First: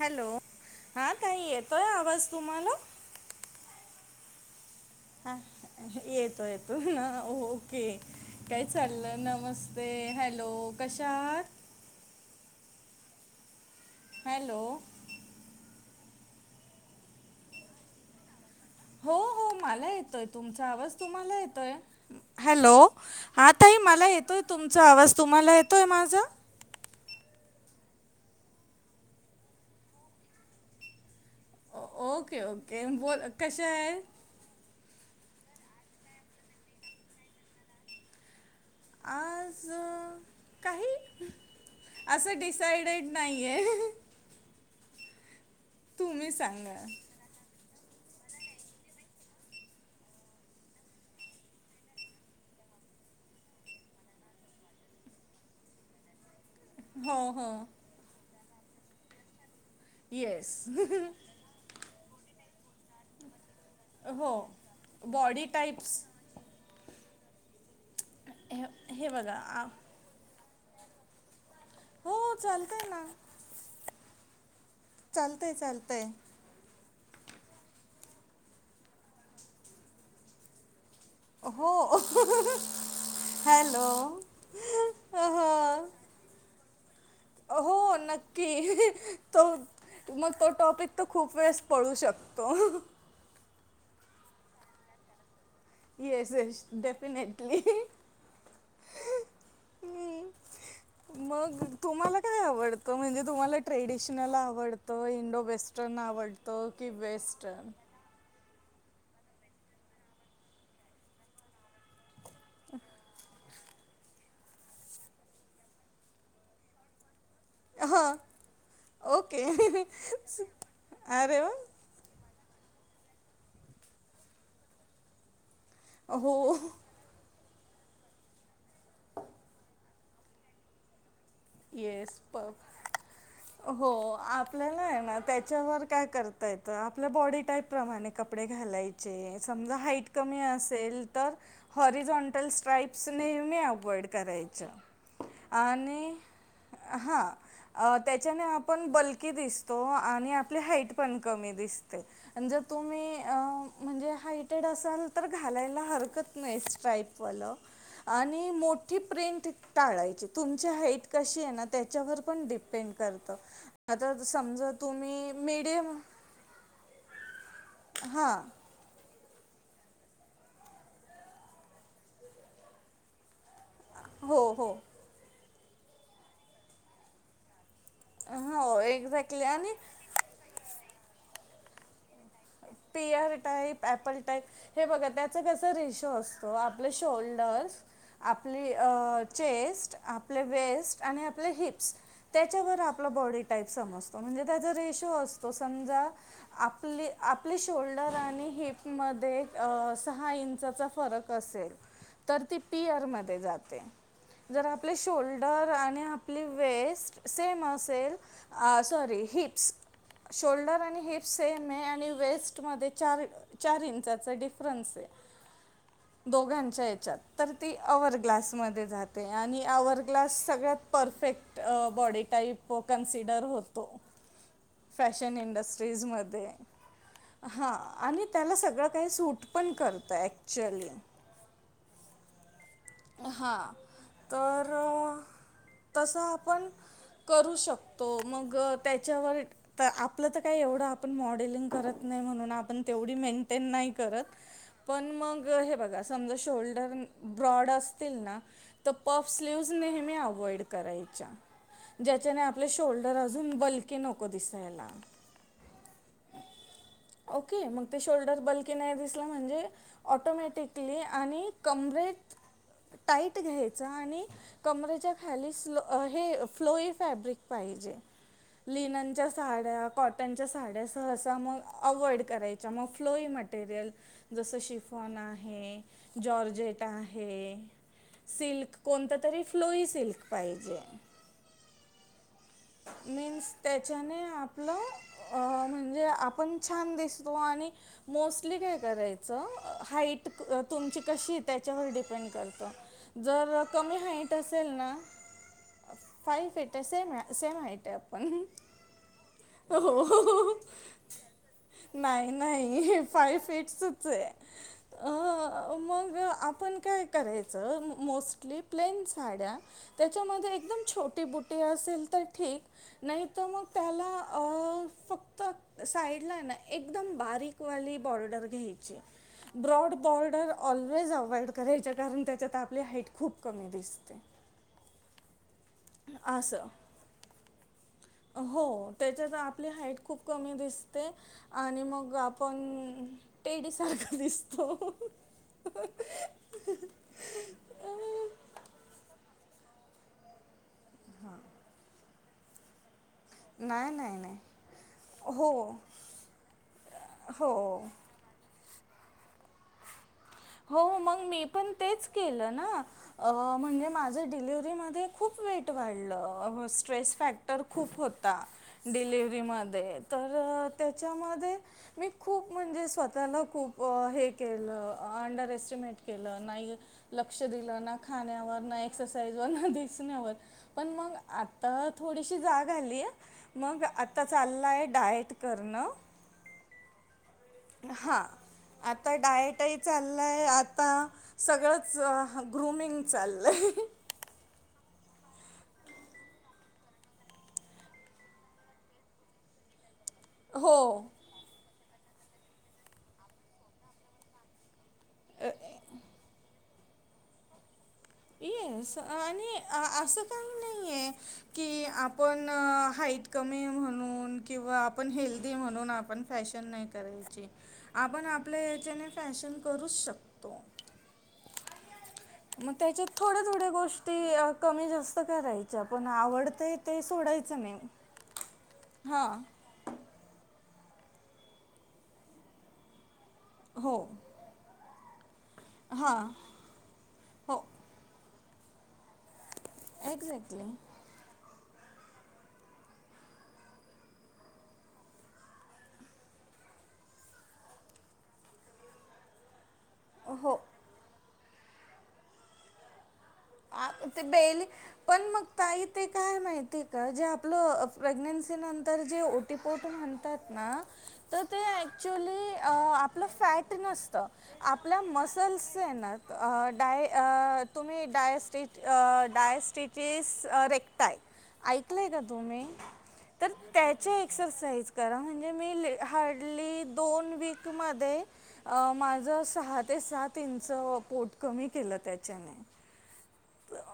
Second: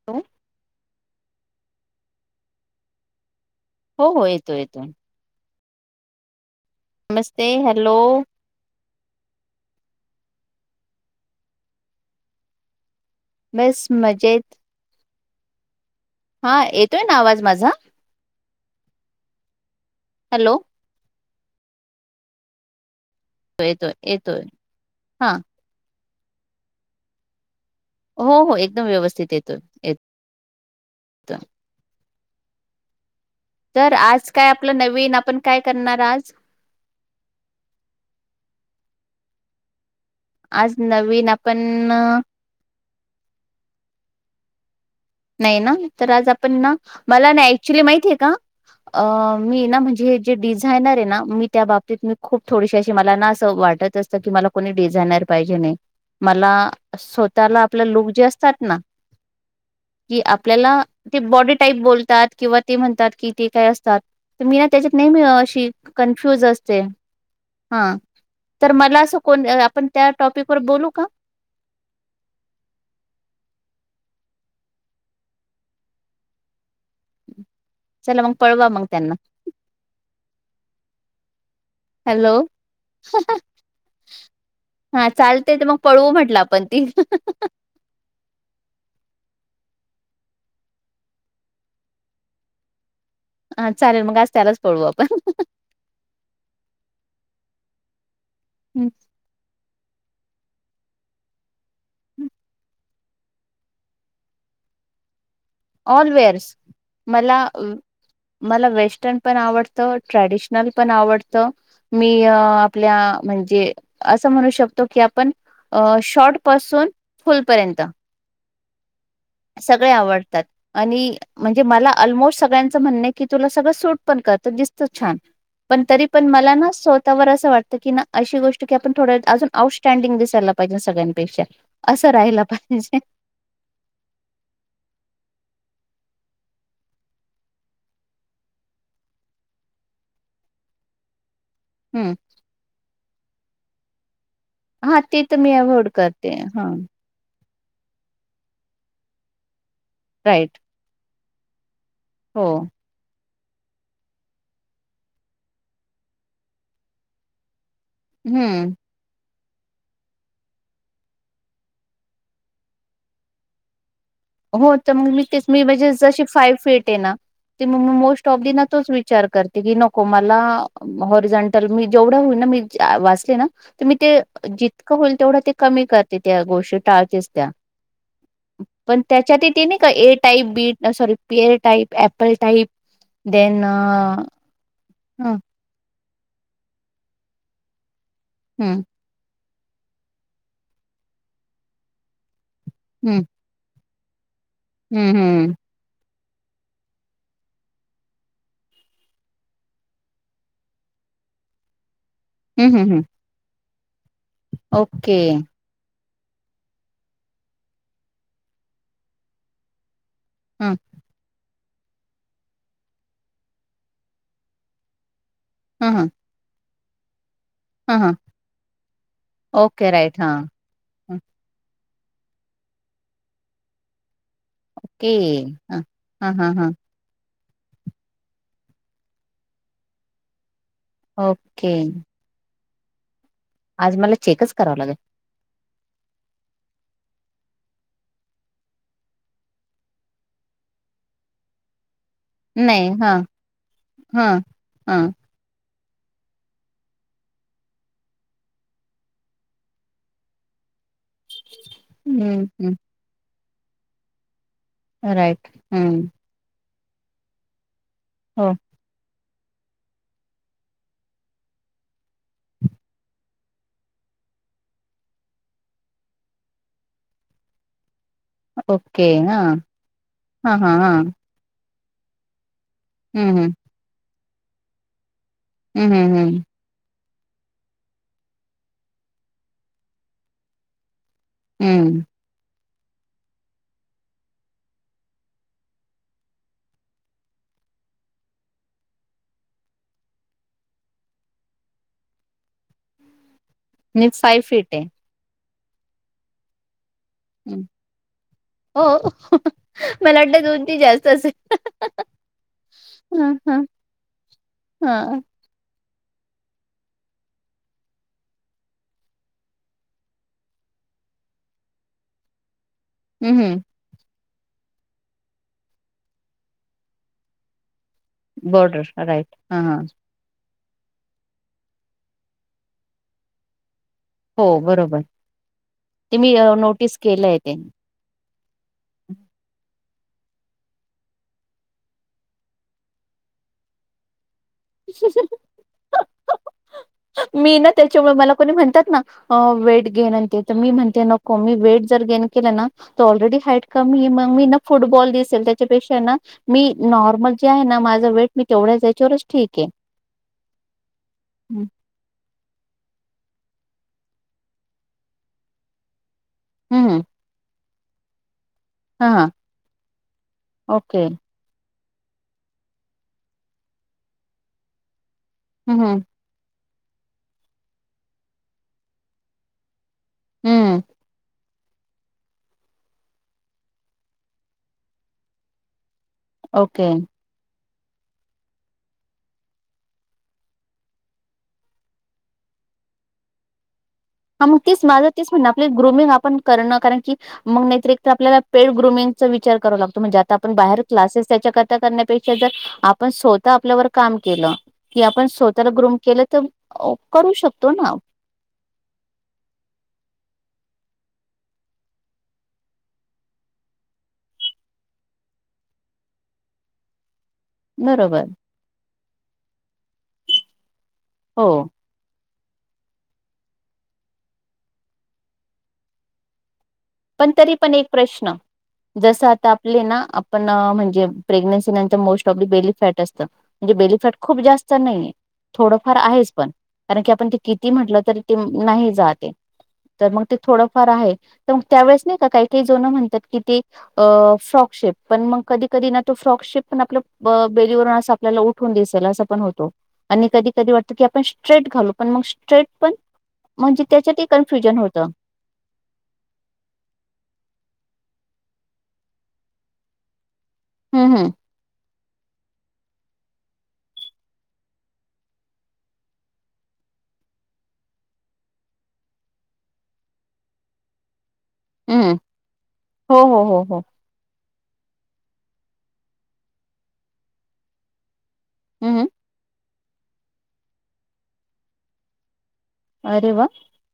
Hello हा ताई येतोय आवाज तुम्हाला? हो हो येतोय येतोय ह येतो येतो नमस्ते ओके हॅलो काय चालं नमस्ते हॅलो कशा आहात बेस्ट मजेत हॅलो हा येतोय ना आवाज माझा हो हो मला येतोय हॅलो तुमचा आवाज तुम्हाला येतोय हॅलो हा ताई मला येतोय तुमचा आवाज हा तुम्हाला येतोय माझा हो हो एकदम व्यवस्थित येतोय येत ओ- ओके ओके बोल कशा तर आहे आज काय आपण नवीन आपण काय करणार आज? आज? आज काही नवीन आपण असं डिसायडेड नाही आहे नाही ना तर आज तुम्ही आपण ना सांगा मला ना ऍक्च्युली माहितीय का? अ मी ना म्हणजे हे जे डिझायनर आहे ना मी त्या बाबतीत मी खूप थोडीशी अशी मला ना असं वाटत अस की मला कोणी डिझायनर पाहिजे नाही मला हो हो स्वतःला आपले लुक जे असतात ना कि येस आपल्याला ते बॉडी टाईप बोलतात किंवा ते म्हणतात कि ते काय हो असतात मी ना त्याच्यात नेहमी बॉडी अशी टाईप्स कन फ्युज असते हा हे तर मला हे असं बघा कोण आ- त्या टॉपिक वर बोलू का? हो चालतय ना चालतय चालतय चला मग पळवा मग त्यांना हो हॅलो हॅलो हा चालते तर मग पळवू म्हटलं आपण ती हो नक्की तो त मग तो टॉपिक तर खूप वेळेस पळू शकतो हा चालेल मग आज त्यालाच पळवू आपण येस येस डेफिनेटली हम् [inaudible] मग तुम्हाला काय आवडतं म्हणजे तुम्हाला ट्रेडिशनल आवडतं Indo western all wears आवडतं की मला वेस्टर्न मला वेस्टर्न पण आवडतं ट्रॅडिशनल पण आवडतं मी आपल्या म्हणजे असं म्हणू शकतो की आपण शॉर्ट पासून फु..... लपर्यंत हां ओके सगळे आवडतात. आणि अरे वा म्हणजे मला ऑलमोस्ट सगळ्यांचं म्हण की तुला सगळं सूट पण करत दिसत छान. पण तरी पण हो मला ना स्वतःवर असं वाटतं की ना. अशी गोष्ट की आपण थोड अजूनउटस््टँडिंग दिसायलाहिजे सगळ्यांपेशा. येस पब हो आपल्याला आहे ना त्याच्यावर काय करता येत आपल्या बॉडी टाईप प्रमाणे कपडे घालायचे समजा हाईट कमी असेल तर हम्म. हॉरिझॉन्टल स्ट्राईप्स नेहमी अवॉइड करायचे हा ते तर मी अव्होइड करते हा हां त्याच्याने आपण बल्की दिसतो आणि राईट. आपली हाईट पण कमी दिसते हो. र तुम्ही अ म्हणजे हायटेड असाल तर घालायला हरकत नाही स्ट्राईपवालं. आणि हम्म. मोठी प्रिंट टाळायची तुमच्या ह. कशी आहे ना त्याच्यावर पण डिपेंड करत. आता त स हो तर मग मी मी म्हणजे जशी फाईव फिट आहे ना मग म मोस्ट हां ऑफ द ना. तोच विचार करते की नको मला हॉरिझंटल मी जेवढं होईन ना मी वाचले ना. तर मी ते हो हो जितकं होईल तेवढं ते कमी करते त्या गोष्टी टाळतेच त्या. ह पण त्याच्यात ते नाही का A type B sorry pear type प. Pear type apple type. हे बघा हम्म त्याचं कसं रेशो असतो आपलं शोल्डर्स आपली. हम्म चेस्ट आपले वेस्ट आणि आपले हिप्स त्याच्यावर आपला हम्म बॉडी टाईप समजतो. त म्हणजे त्याचा रेशो हम्म असतो समजा आपली. आपले शोल्डर आणि हिपमध्ये सहा इंचाचा फरक असेल. ह तर ती पिअर म जाते जर आपले ओके शोल्डर आणि. आपली वेस्ट सेम असेल सॉरी हिप्स ह शोल्डर आणि हिप्. सेम आहे आणि वेस्टमध्ये चार चार इंचाचा डिफरन्स आहे. हम हम दोघांच्या याच्यात तर ती अवर ग्लासमध्ये जाते आणि ओके अवर राईट हा ग्लास सगळ्यात. परफेक्ट बॉडी टाईप कन्सिडर होतो. ओके फॅशन ह हा इंडस्ट्री्रीजमध्ये. हा हा हां आणि त्याला सगळं काही सूट पण करतं ॲक्च्युली ओके हा आज मला चेकच तर करावं लागेल तसं आपण करू शकतो मग त्याच्यावर. तर आपलं तर काय एवढं आपण मॉडेलिंग करत. नाही म्हणून आपण नाही तेवढी हां मेंटेन नाही करत हां हां पण मग हे बघा. समजा शोल्डर ब्रॉड असतील ना. तर पप स्लीव्ह्ज नेहमी अव्हइड करायच्या. ज्याच्याने हम्म आपले हम्म शोल्डर अजून बलकी नको दिसायला. राईट हम्म ओके मग ते शोल्डर हो बल्क. की नाही दिसलं म्हणजे ऑटोमॅटिकली आणि कमरेत. टाईट घ्यायचां आणि. कमरेच्या खालीलो हे फ्लोई फॅब्रिक पाहिजे. ओके च्या हां साड्या कॉटनच्या हां हां साड्या हां सहसा मग अव्हइड करायचा च्या मग फ्लोई हम्म मटेरियल जसं शिफॉन आहे हम्म हम्म हम्म हम्म जॉर्जेट. आहे सिल्क कोणत तरी फ्लोई सिल्क पाहिजे हम्म मीन्स त्याच्याने आपलं अ म्हणजे आपण छान दिसतो आणि मोस्टली काय करायचं हाईट तुमची कशी त्याच्यावर डिपेंड करतं जर कमी मी हाईट फाय असेल फीट आहे ना फाई फिटे मि. असे हम्म माहित आपण हो मला वाटतं हो दोन ती जास्त असेल नाही नाही फाय फिट स हा मग आपण काय करायचं मोस्टली प्लेन साड्या त्याच्यामध्ये एकदम छोटी बुटी असेल तर ठीक नाही हम्म तर मग हम्म त्याला फक्त साईडला आहे ना एकदम बारीक बॉर्डर घ्यायची राईट हां हां ब्राॅड बॉर्डर ऑलवेज अवॉइड करायच्या कारण त्याच्यात आपली हाईट खूप कमी दिसते हो बरोबर ते मी असं नोटीस केलंय ते हो त्याच्यात आपली हाईट खूप कमी दिसते आणि मग आपण तेडीसारखं दिस मी ना त्याच्यामुळे मला कोणी म्हणतात ना वेट गेन आणते तर मी म्हणते नको मी वेट जर गेन केलं ना त ऑलरेडी हाईट नाही, कमी नाही, मग नाही. मी ना फुटबॉल दिसेल हो, त्याच्यापेक्षा ना मी नॉर्मल जे आहे ना हो. माझं वेट मी तेवढ्याच याच्यावरच ठीक आहे. हो मग मी हम्म पण तेच केलं ना म्हणजे माझं डिलिवरीमध्ये खूप वेट वाढलं हम्म. स्ट्रेस फॅक्टर खूप होता हा हा. डिलिव्हरी मध्ये तर ओके त्याच्यामध्ये मी खूप म्हणजे स्वतःला खूप हे केलं अंडर हम्म एस्टिमेट केलं नाही लक्ष दिल ना खाण्यावर ना एक्साईज वर ना हम्म पण मग तर थोडीशी जाग आली मग आता चाललाय डाएट करणं ओके हा आता डायटही चाललाय आता सगळंच ग्रुमिंग चाललंय हा मग तीच माझं तेच म्हणण आपली ग्रुमिंग आपण करणं कारण की मग नाहीतर एकतर आपल्याला पेड ग्रुमिंगचा विचार करावा लागतो म्हणजे आपण बाहेर हो क्लासेस त्याच्याकरता करण्यापेक्षा जर आपण स्वतः आपल्यावर काम केलं कि आपण स्वतःला ग्रुम केलं तर करू शकतो ना येस आणि असं काही नाही आहे की आपण हाईट कमी म्हणून किंवा आपण हेल्दी म्हणून आपण फॅशन नाही करायची बरोबर आपण आपल्या हच्याने फॅशन करूच शकतो हो मग त्याच्यात थोड्या थोड्या गोष्टी कमी जास्त करायच्या पण आवडत पण तरी पण एक प्रश्न जस हां आता ले ना आपण म्हणजे प्रेग्नेन्सी नंतर मोस्ट ऑफ बेली फॅट असत म्हणजे हो बेलिफॅट खूप जास्त नाहीये थोडंफार हां आहेच पण कारण की आपण ते हो किती म्हटलं तरी ते नाही जाते तर मग ते एक्झॅक्टली थोडंफार आहे ग त्यावेळेस नाही काही काही जोनं म्हणतात की ते अ फ्रॉकशेप पण मग कधी कधी ना तो फ्रॉकशेप पण आपल्या बेलीवरून अस आपल्याला उठून दिसेल असं पण होतो. आणि कधी हो कधी वाटतं की आपण स्ट्रेट घालू पण मग स्ट्रेट पण म्हणजे आ, ते त्याच्यात बेली कन्फ्युजन होतं. पण मग ताई ते काय माहिती आहे का जे आपलं प्रेग्नेन्सी नंतर जे ओटी पोट म्हणतात ना हम्म हम्म तर ते ऍक्च्युलीअ आपलं फॅट नसतं. आपल्या मसल्स ए ना अ ना डाय आ तुम्ही डायस्टी डयस्टिटीस रेक्टाय ऐकलंय हम्म का तुम्ही हो हो तर हो हो त्या एक्सरसाइज करा म्हणजे मी हार्डली दोन वीकमध्ये हम्म माझं सहा ते सात इंच पोट कमी केलं त्याच्याने अरे वा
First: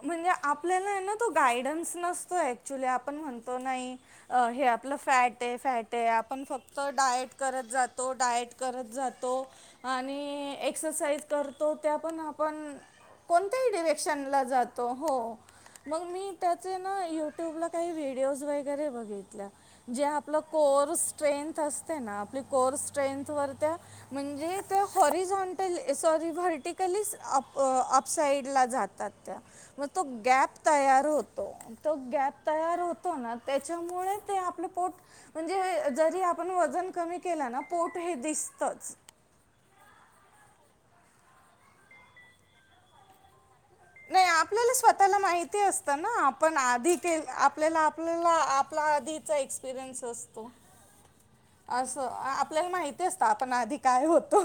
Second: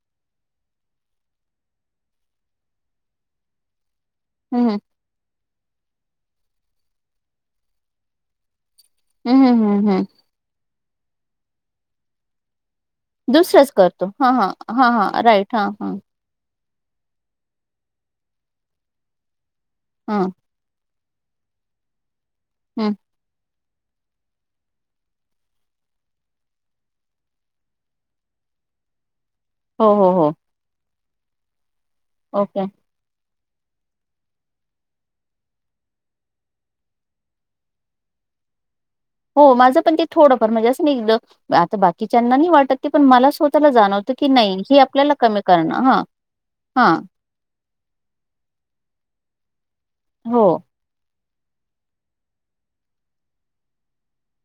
म्हणजे आपल्याला ना तो गायडन्स नसतो ऍक्च्युली आपण म्हणतो नाही. अ हे हम्म आपलं फॅट ए फॅट ए आपण फक्त डायट करत जातो डायट करत जातो. हम्म हम्म तो हम्म हम्म आणि एक्सरसाइज करतो त्या पण आपण दुसरंच कोणत्याही करतो हा डिरेक्शनला हा हा जातो हो हा राईट हा हा मग मी त्याचे ना युट्यूबला काही व्हिडिओज वगैरे बघितल्या जे हा आपलं कोर्स स्ट्रेंथ असते ना आपली कोर्स हम्म स्ट्रेंथवर त्या म्हणजे ते हॉरिझनटली सॉरी व्हर्टिकली अप अपसाइडला जातात. त्यात त्या मग हो तो हो हो गॅप तयार होतो तो गॅप ओके तयार होतो. तो ना त्याच्यामुळे ते आपलं पोट म्हणजे हे जरी आपण वजन कमी केलं ना पोट हे दिसतच हो माझं पण ते थोडंफार म्हणजे असं नाही आता बाकीच्यांना नाही वाटतं ते पण मला जाणवतं नाही की आपल्याला हे स्वतःला कमी माहिती करणं हां असतं ना आपण आधी हां ते आपल्याला आपल्याला आपल्या आधीचा एक्सपिरियन्स हो असतो. असं आपल्याला माहिती असतं आपण आधी काय होतो.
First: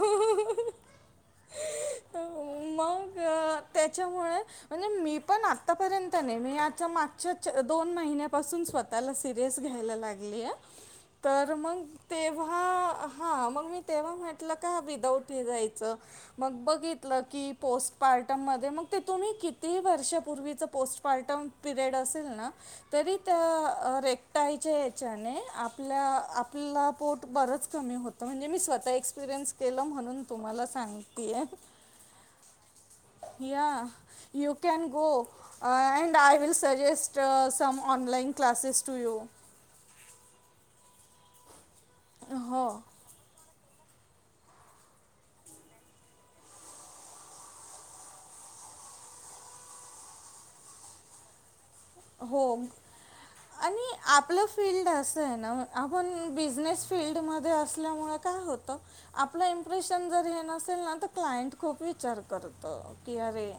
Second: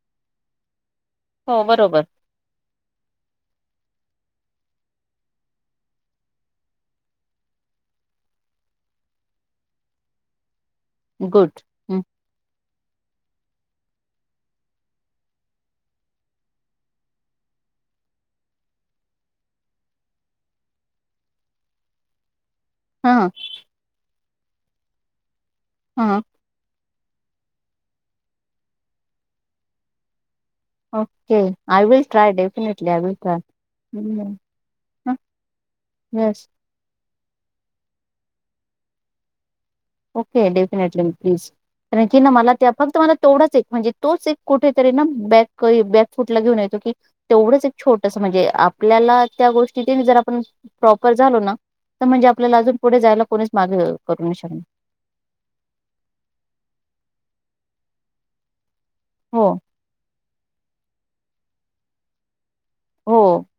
हो बरोबर मग अ त्याच्यामुळे म्हणजे मी पण आतापर्यंत नाही, मी याच्या मागच्या दोन महिन्यापासून स्वत् त्याला सिरियस घ्यायला लागली ए तर गुड मग हं तेव्हा हा मग मी तेव्हा म्हटलं का विदाऊट हे जायचं. मग बघितलं की पोस्ट पार्टम मध्ये मग ते तुम्ही किती वर्षापूर्वीच पोस्ट पार्टम पिरियड असेल ना, तरी हां त्या रेकटायच्या ह्याच्याने आपल्या हां आप आपला पोट बरंच कमी होतं, म्हणजे मी स्वतः एक्सपिरियन्स केलं म्हणून तुम्हाला सां ओके सांगतीय I will try definitely I will try या हं यू कॅन गो हां. Uh and I yes will suggest uh some online classes to you okay definitely please कारण की मला त्या हो फक्त मला तेवढाच एक म्हणजे तोच एक कुठेतरी ना बॅक अ बॅक फुटला घेऊन येतो की. तेवढंच एक छोटस म्हणजे आपल्याला त्या गोष्टी ची ना जरा आपण प्रॉपर झालो ना तर म्हणजे हो आपल्याला अजून पुढे जायला कोणीच मागे करू नाही शकणार. त ए ना आपण बिझनेस फिल्डमध्ये असल्यामुळे काय होतं आपलं हो एम प्रेशन जर हे नसेल ना तर क्लायंट खूप विचार करत की हो अरे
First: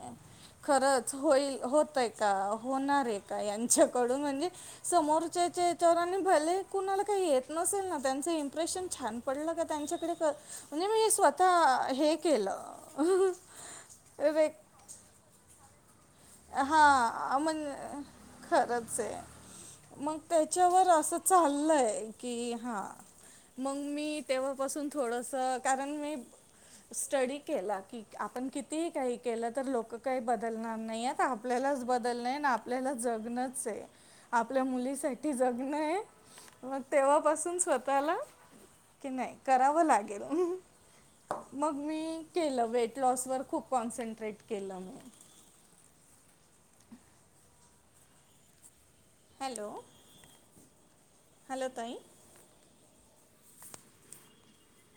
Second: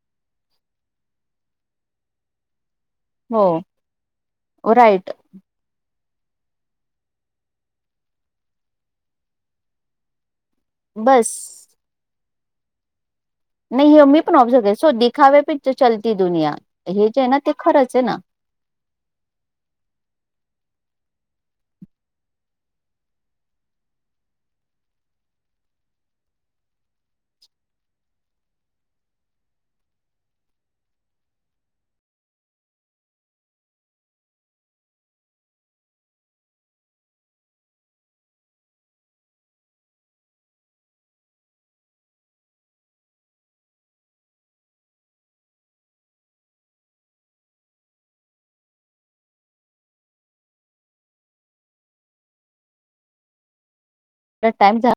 खरंच होईल होतय का अ होणार ये का हो यांच्याकडून म्हणजे राईट समोरच्याचे तर आणि भले कुणाला काही येत नसेल ना त्यांचं इम्प्रेशन छान पडलं का त्यांच्याकडे तर म्हणजे मी बस स्वतः हे केलं. नाही हे मी पण रे ओब्झर्व्ह केलं, सो दिखावे पी चलती दुनिया, हे जे ना हां हे ते मग खरंच आहे ना खरंच ये मग त्याच्यावर असं चाललंय कि अ हा मंग मी तेव्हापासून थोडंसं कारण मी स्टडी केला की आपण कितीही काही केलं तर लोकं काही बदलणार नाही येत. आपल्यालाच बदलणे ना आपल्याला जगणंच आहे. आपल्या मुलीसाठी जगणं ये मग तेव्हापासून स्वतःला कि नाही करावं लागेल. मग मी केलं वेट लॉसवरर खूप कॉन्सन्ट्रेट केलं मी. हॅलो हॅलो ताई. टाइम झा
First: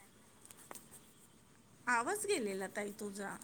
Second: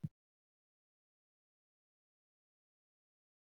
आवाज गेलेला ताई तुझा.